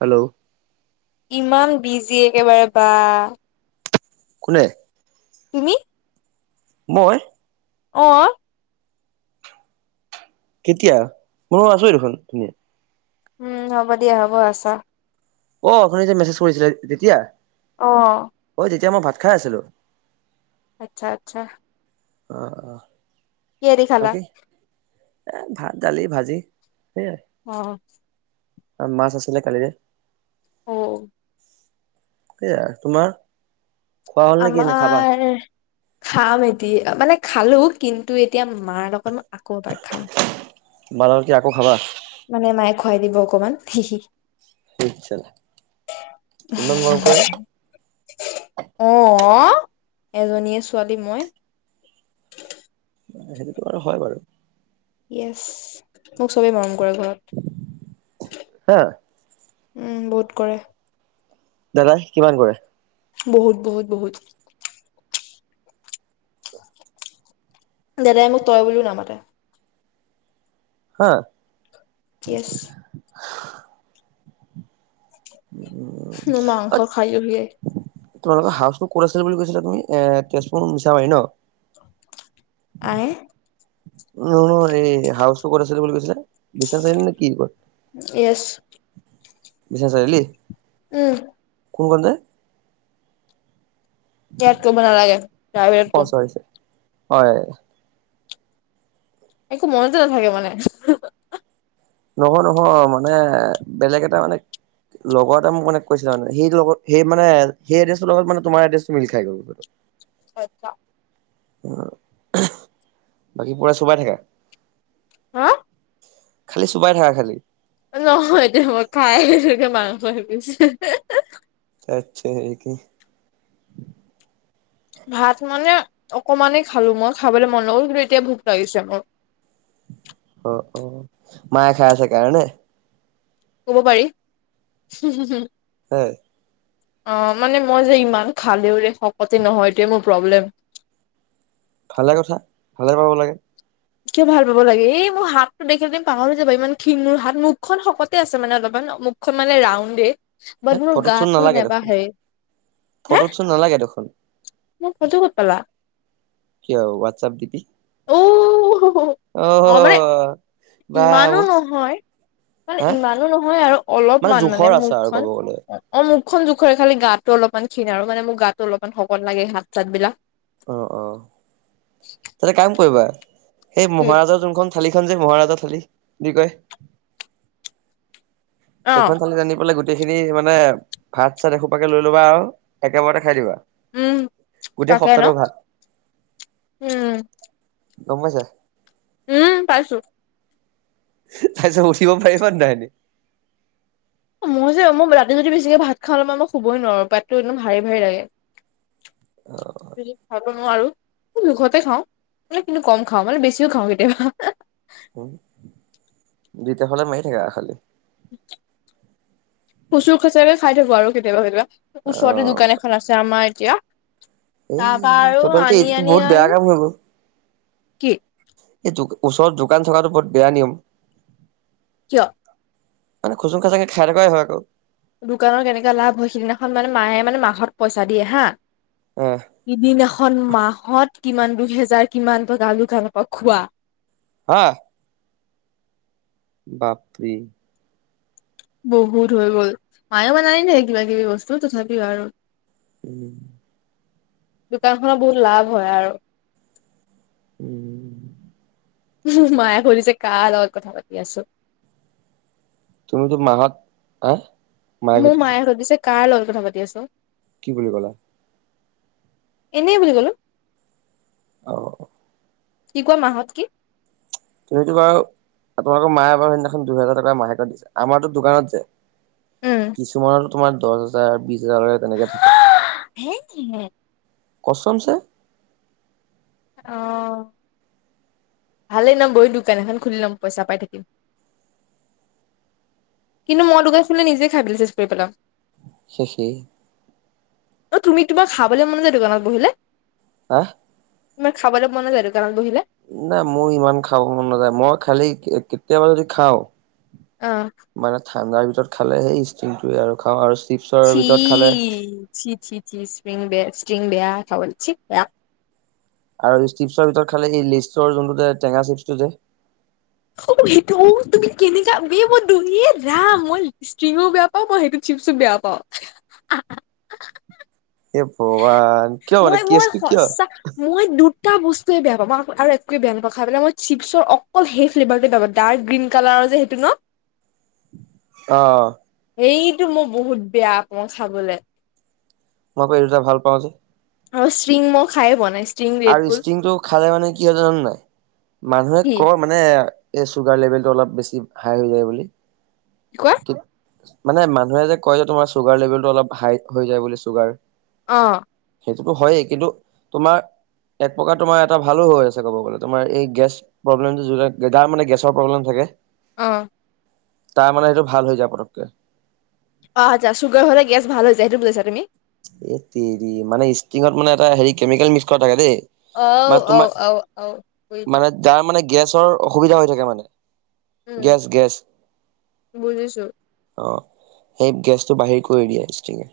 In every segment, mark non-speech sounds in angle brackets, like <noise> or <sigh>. Hello ইমান busy একেবাৰে বা কোনে? তুমি? মই? অ কেতিয়া? মই আছোই দেখোন এনে। উম হ'ব দিয়া হ'ব আছা। অ আপুনি যে মেছেজ কৰিছিলে তেতিয়া? অ। ঐ তেতিয়া মই ভাত খাই আছিলো। আচ্ছা আচ্ছা। অ অ কিহেদি খালা? বাকি? এ ভাত, দালি, ভাজি সেইয়াই। অ। মাছ আছিলে কালিৰে। অ। টোৱে আৰ। তোমাৰ? খোৱা হ'ল নেকি নে খাবা আমাৰ খাম এটি মানে খালো কিন্তু এতিয়া মাৰ লগত মই আকৌ এবাৰ খাম। মা লগত কি আকৌ খাবা? মানে মায়ে খুৱাই দিব অকণ মান হিহি ইচ চালা, ইমান মৰম কৰে নে <unintelligible> অ এজনীয়ে ছোৱালী মই। সেইটো আৰু হয় বাৰু। ইয়েছ মোক চবেই মৰম কৰে ঘৰত। হা উম বহুত কৰে। দাদা কিমান কৰে? বহুত বহুত বহুত। দাদাই মোক তই বুলিও নামাতে। হা ইয়েছ। মোৰ অ মাংস খাই <unintelligible> তোমালোকৰ হাউচ ক'ত আছিলে বুলি কৈছিলা তুমি? এ তেজপুৰ মিছা মাৰি ন? আএ <unintelligible> এই হাউচ টো ক'ত আছিলো বুলি কৈছিলা? বিশ্বনাথ চাৰিআলি নে কি বাৰু? য়েছ বিশ্বনাথ চাৰিআলি? উম। কোন ফালে? ইয়াত কব নালাগে। প্ৰাইভেটত অ কম <unintelligible> হয় একো মনতে নাথাকে মানে। নহয় নহয় মানে বেলেগ এটা মানে লগৰ এটা মোক মানে কৈছিলে মানে সেই লগত সেই মানে সেই এড্ৰেছটোৰ লগত মানে তোমাৰ এড্ৰেছটোৰ মিল খাই গ'ল। <unintelligible> অহ বাকী পুৰা চোবাই থাকা? হা? খালী চোবাই থাকা খালী। নহয় এতিয়া মই খাই আছো মাংস এপিছ <inaudible> <inaudible> ভাত মানে অকমানেই খালো মই খাবলৈ মন নগ'ল কিন্তু এতিয়া ভোক লাগিছে মোৰ। অ অ, মায়ে খাই আছে কাৰণে? কব পাৰি হুম হুহ হে অ মানে মই যে ইমান খালেওঁ ৰে শকতে নহয় সেইটোৱে মোৰ প্ৰব্লেম। ভালে কথা ভালে পাব লাগে। কিয় ভাল পাব লাগে এই মোৰ হাতটো দেখিলে তুমি পাগল হৈ যাবা ইমান ক্ষীণ মোৰ হাত মুখখন শকতে আছে মানে অলপমান মুখ খন মানে ৰাউণ্ডেই হে বাট মোৰ ফটোত চোন গাটো নেবাঢ়ে, হে টো নালাগে দেখোন। মোৰ ফোটো ক'ত পালা? কিয় ওৱাটছআপ দিপি। অহ হো হো অ মানে বা ইমানো মোক নহয়। মানে হা ইমানো নহয় আৰু অলপমান মানে জোখৰ আচাৰ আৰু মুখখন। ক'ব গ'লে অ মুখখন জোখৰে খালি গাটো অলপমান ক্ষিণ আৰু মানে মোৰ গাটো অলপমান শকত লাগে হাত চাত বিলাক। অহ অহ এটা কাম কৰিবা সেই কি মহাৰাজৰ যোনখন থালি খন যে মহাৰাজা থালি দি কয় অ সেইখন থালী আনি পেলাই গোটেই খিনি মানে ভাত চাত এসোপাকে লৈ ল'বা আৰু একেবাৰতে খাই দিবা। উম গোটেই তাকে ন সপ্তাহটো ভাত, উম গম পাইছা। উম পাইছোঁ। তাৰপিছত উঠিব পাৰিবা নাই হেটি? ও মোৰ যে মোৰ ৰাতি যদি বেছিকে ভাত খালে মই মই শুবোই নোৱাৰো পেতটো একদম ভাৰি ভাৰি লাগে। <inaudible> খাবা নোৱাৰো, জোখতে খাওঁ মানে কিন্তু কম খাওঁ মানে বেছিও খাওঁ কেতিয়াবা। উম যেতিয়া হ'লে মাৰি থাকে আৰু খালি। খচুৰ খাচাৰাকে খাই থাকো আৰু কেতিয়াবা কেতিয়াবা, অ ওচৰতে দোকান এ খন আছে আমাৰ এতিয়া। এই তাৰ পৰা আৰু তেতিয়া হ'লে আনি এইটো আনি বহুত আৰু বেয়া কাম হৈ গ'ল। কি এই দো ওচৰত দোকান থকাটো বহুত বেয়া নিয়ম। কিয়? মানে খুচুং খাচাঙকে খাই থকাই হয় আকৌ। দোকানৰ কেনেকুৱা লাভ হয় সিদিনাখন মানে মায়ে মানে মাহত পইচা দিয়ে হা অহ। সিদিনা খন মাহত কিমান দুই হেজাৰ কিমানটো তাৰ দোকানৰ পৰা খোৱা। হা বাপৰি। বহুত হৈ গ'ল মায়েও মানে আনি থাকে কিবা কিবি বস্তু তথাপিও আৰু। উম। দোকান খনত বহুত লাভ হয় আৰু। উম। মায়ে সুধিছে কাৰ লগত কথা পাতি আছো। তুমিতো মাহত হা মোৰ মায়ে সুধিছে কাৰ লগত কথা পাতি আছ? কি বুলি ক'লা? এনেই বুলি ক'লো। অ কি কোৱা মাহঁত কি? তুমিতো বাৰু আপোনালোকৰ মায়ে বাৰু সেইদিনাখন দুহেজাৰ টকা মাহেকত দিছে। আমাৰতো দোকানত যে উম কিছুমানৰতো তোমাৰ দহ হাজাৰ বিশ হাজাৰলৈকে তেনেকে থাকে। <unintelligible> কচমছে। অহ ভালেই ন মইয়ো দোকান এখন খুলি ল'ম পইচা পাই থাকিম। কিন্তু মই দোকান খুলিলে নিজে খাই পেলাই চেচ কৰি পেলাম। শেষেই অ তুমি তোমাৰ খাবলৈ মন যায় দোকানত বহিলে? হাঁ তোমাৰ খাবলে মন নেযায় দোকানত বহিলে? নাই মোৰ ইমান খাব মন নাযায়, মই খালি কেতিয়াবা যদি খাওঁ। অ মানে ঠাণ্ডাৰ ভিতৰত খালে সেই ষ্টিংটোৱে আৰু খাওঁ, আৰু চিপছৰ চি ভিতৰত খালে চি চি চি স্প্ৰিং বে ষ্টিং বেয়া খাবলে চি আৰু এই চিপছৰ ভিতৰত খালে এই লেইছৰ যোনটো টেঙা চিপছটো যে অ সেইটো অ তুমি কেনেকা বে মই দৌৰিয়ে ৰাম মই ষ্টিংও বেয়া পাওঁ। অ মই সেইটো চিপচো বেয়া পাওঁ। এ ভগৱান কিয় মানে মই মই কেছটো কিয়? সঁচা মই দুটা বস্তুৱে বেয়া পাওঁ মই আৰু একোৱে বেয়া নাপাওঁ খাই পেলাই মই চিপছৰ অকল সেই ফ্লেভাৰ টোৱে বেয়া পাওঁ। ডাৰ্ক গ্ৰীণ কালাৰৰ যে সেইটো ন। অঁ সেইতো মই বহুত বেয়া পাওঁ খাবলে। মই আকৌ এই দুটা ভাল পাওঁ যে। অ ষ্টিং মই খাই পোৱা নাই। ষ্ট্ৰিং আৰু ৰেডবুল ষ্টিংটো খালে মানে কি হয় জাননে নাই? মানুহে কি কয় মানে এই চুগাৰ লেভেল টো অলপ বেছি হাই হৈ যায় বুলি। কি কোৱা মানে মানুহে যে কয় যে তোমাৰ চুগাৰ লেভেলটো অলপ হাই হৈ যায় বুলি চুগাৰ। অ সেইটোতো হয়েই কিন্তু তোমাৰ এক প্ৰকাৰ তোমাৰ এটা ভালো হৈ আছে কব গ'লে তোমাৰ এই গেছ প্ৰব্লেমটো যোনে যাৰ মানে গেছৰ প্ৰব্লেম থাকে। অ তাৰ মানে সেইটো ভাল হৈ যায় পটককে। চুগাৰ হ'লে গেছ ভাল হৈ যায় সেইটো বুজাইছাঁ তুমি। এৎতেৰি মানে ষ্টিঙত মানে এটা হেৰি কেমিকেল মিক্স কৰা থাকে দেই। মানে তোমাৰ মানে <unintelligible> যাৰ মানে গেছৰ অসুবিধা হৈ থাকে মানে। উম, গেছ গেছ বুজিছো অ সেই গেছটো বাহিৰ কৰি দিয়ে ষ্টিঙে।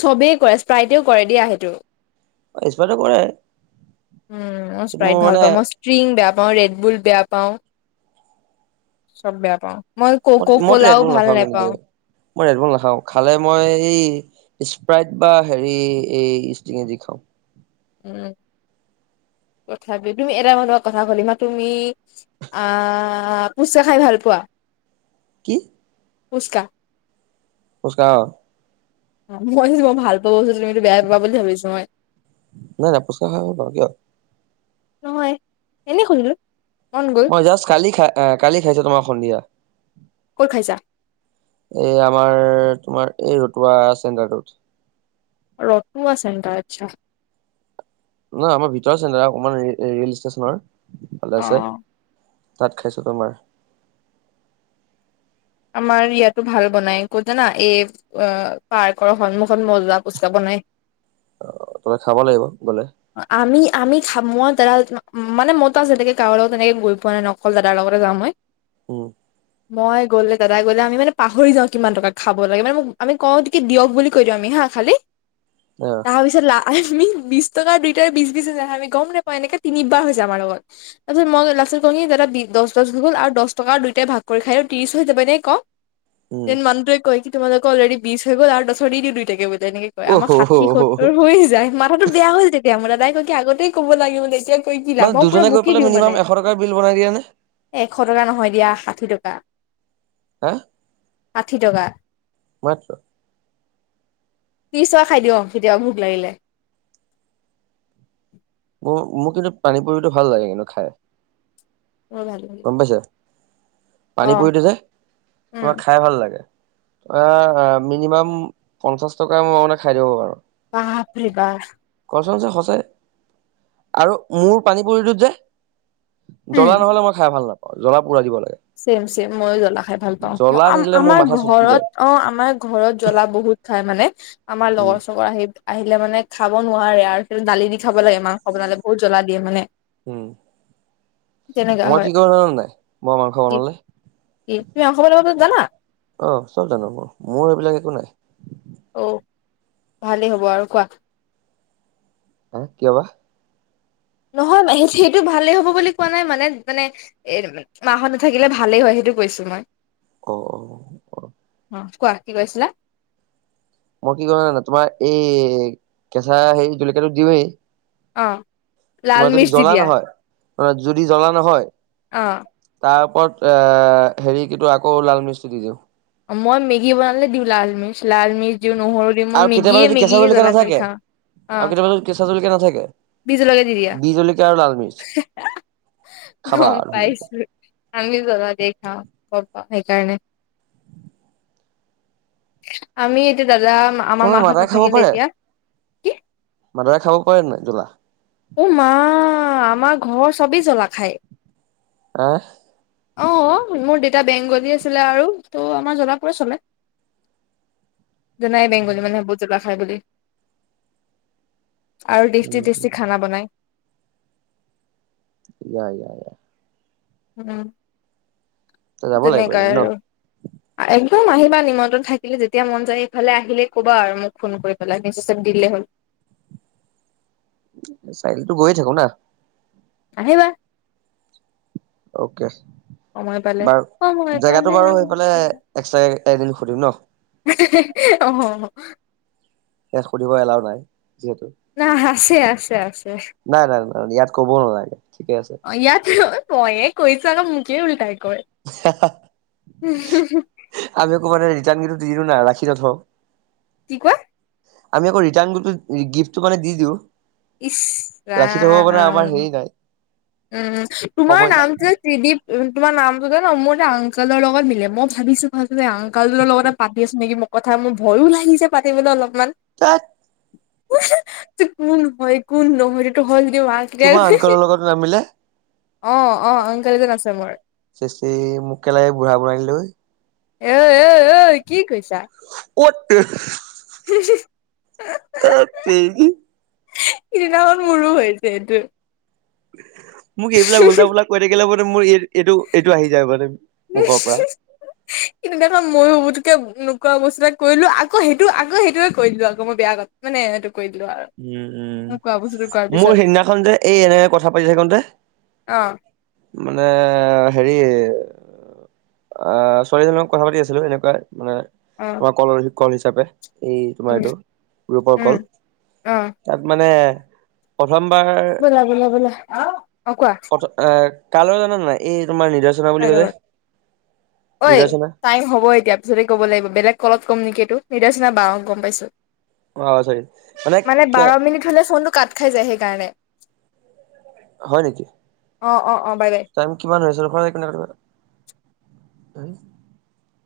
চবেই কৰে স্প্ৰাইটেও কৰে দিয়া সেইটো। কৰে উম মই কিন্তু স্প্ৰাইট মোৰ ভাল পাওঁ মানে মই। ষ্ট্ৰিং বেয়া পাওঁ, ৰেডবুল বেয়া পাওঁ, চব বেয়া পাওঁ। মই কক' মইতো কোলাও ৰেডবুল ভাল নাখাওঁ কিন্তু দেই নেপাও মই ৰেডবোল নাখাও খালে মই এই স্প্ৰাইট বা হেৰি এই ষ্টিঙে যি খাও উম তথাপি তুমি এটা মানুহ কথা শুনিবা তুমি আ ফুচকা খাই ভাল পোৱা কি ফুচকা ফুচকা মই যোনটো ভাল পোৱা বস্তুতো তুমিতো বেয়াই পাবা বুলি ভাবিছো মই নাই নাই ফুচকা খাই বাৰু কিয় নহয় এনে শুধিলো মন গৈ মই জাষ্ট কালি খাই এ কালি খাইছো তোমাৰ সন্ধিয়া। ক'ত খাইছা এই আমাৰ তোমাৰ এই ৰতুৱা চেণ্টাৰটোত। ৰতুৱা চেণ্টাৰ আচ্ছা নহয় আমাৰ ভিতৰুৱা চেণ্টাৰ অকমান ৰে ৰেল ষ্টেচনৰ সিফালে আছে অ'। তাত খাইছো তোমাৰ আমাৰ ইয়াতো ভাল বনাই ক'ত জানা এই অ পাৰ্কৰ সন্মুখত মজা ফুচকা বনাই। অ তুমি খাব লাগিব গ'লে আমি আমি খা মই ধৰা মানে মইতো আজিলৈকে কাৰো লগত তেনেকে গৈ পোৱা নাই অকল দাদাৰ লগত যাও মই উম মই গ'লে দাদাই গ'লে আমি মানে পাহৰি যাও কিমান টকা খাব লাগে মানে মোক আমি কও কি দিয়ক বুলি কৈ দিও আমি হা খালি <inaudible> অ তাৰপিছত লা আমি বিশ টকা দুইটাৰ বিশ বিশ হৈ যায় আমি গম নাপাও এনেকে তিনিবাৰ হৈছে আমাৰ লগত তাৰপিছত মই লাষ্টত কও কি দাদা বি দহ দহ হৈ গ'ল আৰু দহ টকা দুইটাই ভাগ কৰি খাই আৰু ত্ৰিশ হৈ যা মানে কম উম যেন মানুহটোৱে কয় কি তোমোলোকৰ অলৰেডি বিশ হৈ গ'ল আৰু দছৰ দি দিও দুইটাকে বোলে এনেকে অ আমাৰ হ হ ষাঠি হ সত্তৰ হৈয়ে যায় মাথাতো বেয়া হ'ল তেতিয়া মোৰ দাদাই কয় কি আগতেই ক'ব লাগে বুলে তেতিয়া কৈ কি মানে লাভ মই পুৰা দুজনে গৈ বুকি পেলাই দিও মিনিমাম মানে এশ টকাৰ বিল বনাই দিয়ে নে এশ টকা নহয় দিয়া ষাঠি টকা হে ষাঠি টকা মাত্ৰ ত্ৰিছ টকা খাই দিও কেতিয়াবা ভোক লাগিলে মোৰ মোৰ কিন্তু পানী পুৰীতো ভাল লাগে কিন্তু খাই অ ভাল লাগে গম পাইছে অ পানী পুৰিতো যে উম তোমাৰ খাই ভাল লাগে আ মিনিমাম পঞ্চাশ টকা মই মানে খাই দিব পাৰো বাপৰে বা কছমচে সঁচা আৰু মোৰ পানী পুৰিটোত যে উম জ্বলা নহ'লে মই খাই ভাল নাপাও জ্বলা পূৰা দিব লাগে। ছেম ছেম মইয়ো জ্বলা খাই ভাল পাও জ্বলা নিদিলে মোৰ আমাৰ মাথা চুটকি ঘৰত যায় অ' আমাৰ ঘৰত জ্বলা বহুত খাই মানে আমাৰ উম লগৰ চগৰ আহি আহিলে মানে খাব নোৱাৰে আৰু সেই দালি দি খাব লাগে মাংস বনালে বহুত জ্বলা দিয়ে মানে উম তেনেকা হয়। ভাল হয় নাই মই মাংস কি বনালে কি তুমি অসম বনাব জানা অঁ চব জানো মোৰ মোৰ এইবিলাক একো নাই- অঁ! ভালেই হ'ব আৰু কোৱা। হা কিয় বা? নহয় সেইটো ভালেই হ'ব বুলি কোৱা নাই মানে মানে- এ মাহত নাথাকিলে ভালেই হয় সেইটো কৈছো মই। অঁ অঁ অঁ! অহ কোৱা কি কৈছিলা? মই কি কৰো জানা তোমাৰ এই কেঁচা হেই জলকীয়াটো দিওঁৱেই। অঁহ! তোমাৰ যদি জ্বলা নহয় তাৰ যদি জ্বলা নহয়- তাৰ ওপৰত এ হেৰি কিন্তু আকৌ লাল মিচটো দি দিওঁ। মই মেগী বনালে দিওঁ লালমিচ লালমিচ দিওঁ নহৰু দি- আৰু কেতিয়াবা যদি কেঁচা জলকীয়া নাথাকে অ আৰু কেতিয়াবা যদি- কেচা জলকীয়া নাথাকে বি জলকীয়া আৰু লালমিচ- হে আহ গম ধুনীয়াকে পাইছোঁয়ে। আমি জাবো দেখা কোৰবা সেইকাৰণে আমি এতিয়া দাদা আমাৰ তোমালোকৰ মাহত মাদাৰে খাব নাথাকিলে পাৰে এতিয়া। কি মাদাৰে খাব পাৰে নে নাই জোলা। অঁ মা আমাৰ ঘৰৰ চবেই জ্বলা খায়। আহ! অঁ মোৰ দেউতা বেংগলী আছিলে আৰু তো' আমাৰ জ্বলা-পুৰা চলে। যানাই বেংগলী মানুহে বহুত‌ জ্বলা খায় বুলি। আৰু টেষ্টি উম টেষ্টি উম খানা বনাই। ইয়া ইয়া ইয়া। তই উমঁ যাব লাগিব তেনেকাই এদিন আৰু। ন একদম আহিবা নিমন্ত্ৰণ থাকিলে যেতিয়া মন যায় ইফালে আহিলে ক'বা আৰু মোক ফোন কৰি পেলাই মেছেচত দিলে হ'ল। চাৰআলীটো গৈয়ে থাকো না। আহিবা। ওকে সময় পালে বাৰু সময় জেগাটো পালে বাৰু সময় সেইফালে এক্সট্ৰাকে এদিন সুধিম ন। ইহিহি অহহ ইয়াত সুধিব এলাও নাই যিহেতু। না আছে আছে আছে নাই নাই নাই ইয়াত ক'বও নালাগে ঠিকে আছে অঁ ইয়াতেও- ময়ে কৈছো আকৌ মুকেয়ে উল্টাই কয়। হাহা আমি কৱ মানে ৰিটাৰ্ণ ক দি দিও নাই ৰাখি নথওঁ কি কোৱা। আমি আকৌ ৰিট্যাৰ্ণ গিফ্টটো মানে দি দিওঁ। ইশ ৰাখি থব মানে আমাৰ ৰাম। হেৰি নাই উমঁ তোমাৰ সময় নাই নামটো? ট্ৰিদিপ তোমাৰ নামটো জানো মোৰ এটা আং কোলৰ লগত মিলে মই ভাবিছো ভাল যে আংকলৰ লগতে পাতি আছো নেকি মোক। কথা মোৰ ভয়ো লাগিছে পাতিবলৈ অলপমান। তেইত। যে কোন হয় কোন নহয় তেটো হলগে বাছ- তোমাৰ আংকলৰ লগত নামিলে। অঁ অঁ আংকল এজন আছে মোৰ। চেচেই মোক কেলা এই বুঢ়া বনাই দিলে ঐ। এ ঐ ঐ কি কৈছা? অট তেৰি, তেত তেৰী। সিদিনাখন মোৰো হৈছে এইটো। মোক এইবিলাক উল্টা পুল্টা কৈ থাকিলে মানে মোৰ এই এইটো এইটো আহি যায় মানে মুখৰ পৰা। উ <unintelligible> সিদিনাখন ময়ো বুটুককে নোকোৱা বস্তু এটা কৰিলো আকৌ সেইটো আকৌ সেইটোৱে কৰিলো আকৌ মই বেয়া কথ- মানে সেইটো কৰি দিলো আৰ- উম' উম' মোৰ সেইদিনাখন যে এই এনেকে কথা পাতি থাকনতে- অঁ' মানে হেৰি এ- আঁহ ছোৱালী এজনী লগত কথা পাতি আছিলো, এনেকুৱাই মানে- অঁ' কল কল হিচাপে, এই তোমাৰ এইটো, গ্ৰূপৰ কল। অঁ' তাত মানে- প্ৰথমবাৰ- ব'লা ব'লা ব'লা, অ' কোৱা। এঁ কাৰ লগত জানা নাই, এই তোমাৰ নিজছ- কাৰ লগত, ঐ- নিৰ্দেচনা টাইম হ'ব এতিয়া পিছতে ক'ব লাগিব বেলেগ কলত কম নেকি এইটো, নিদ নিচিনা বা গম পাইছো। অ চৰি মানে বাৰ মিনিট হ'লে ফোনটো কাট খাই যায় সেইকাৰণে। হয় নেকি। অঁ' অঁ' অঁ', বাই বাই। টাইম কিমান হৈ আছে? ৰখা একমিনিট ৰখিবা।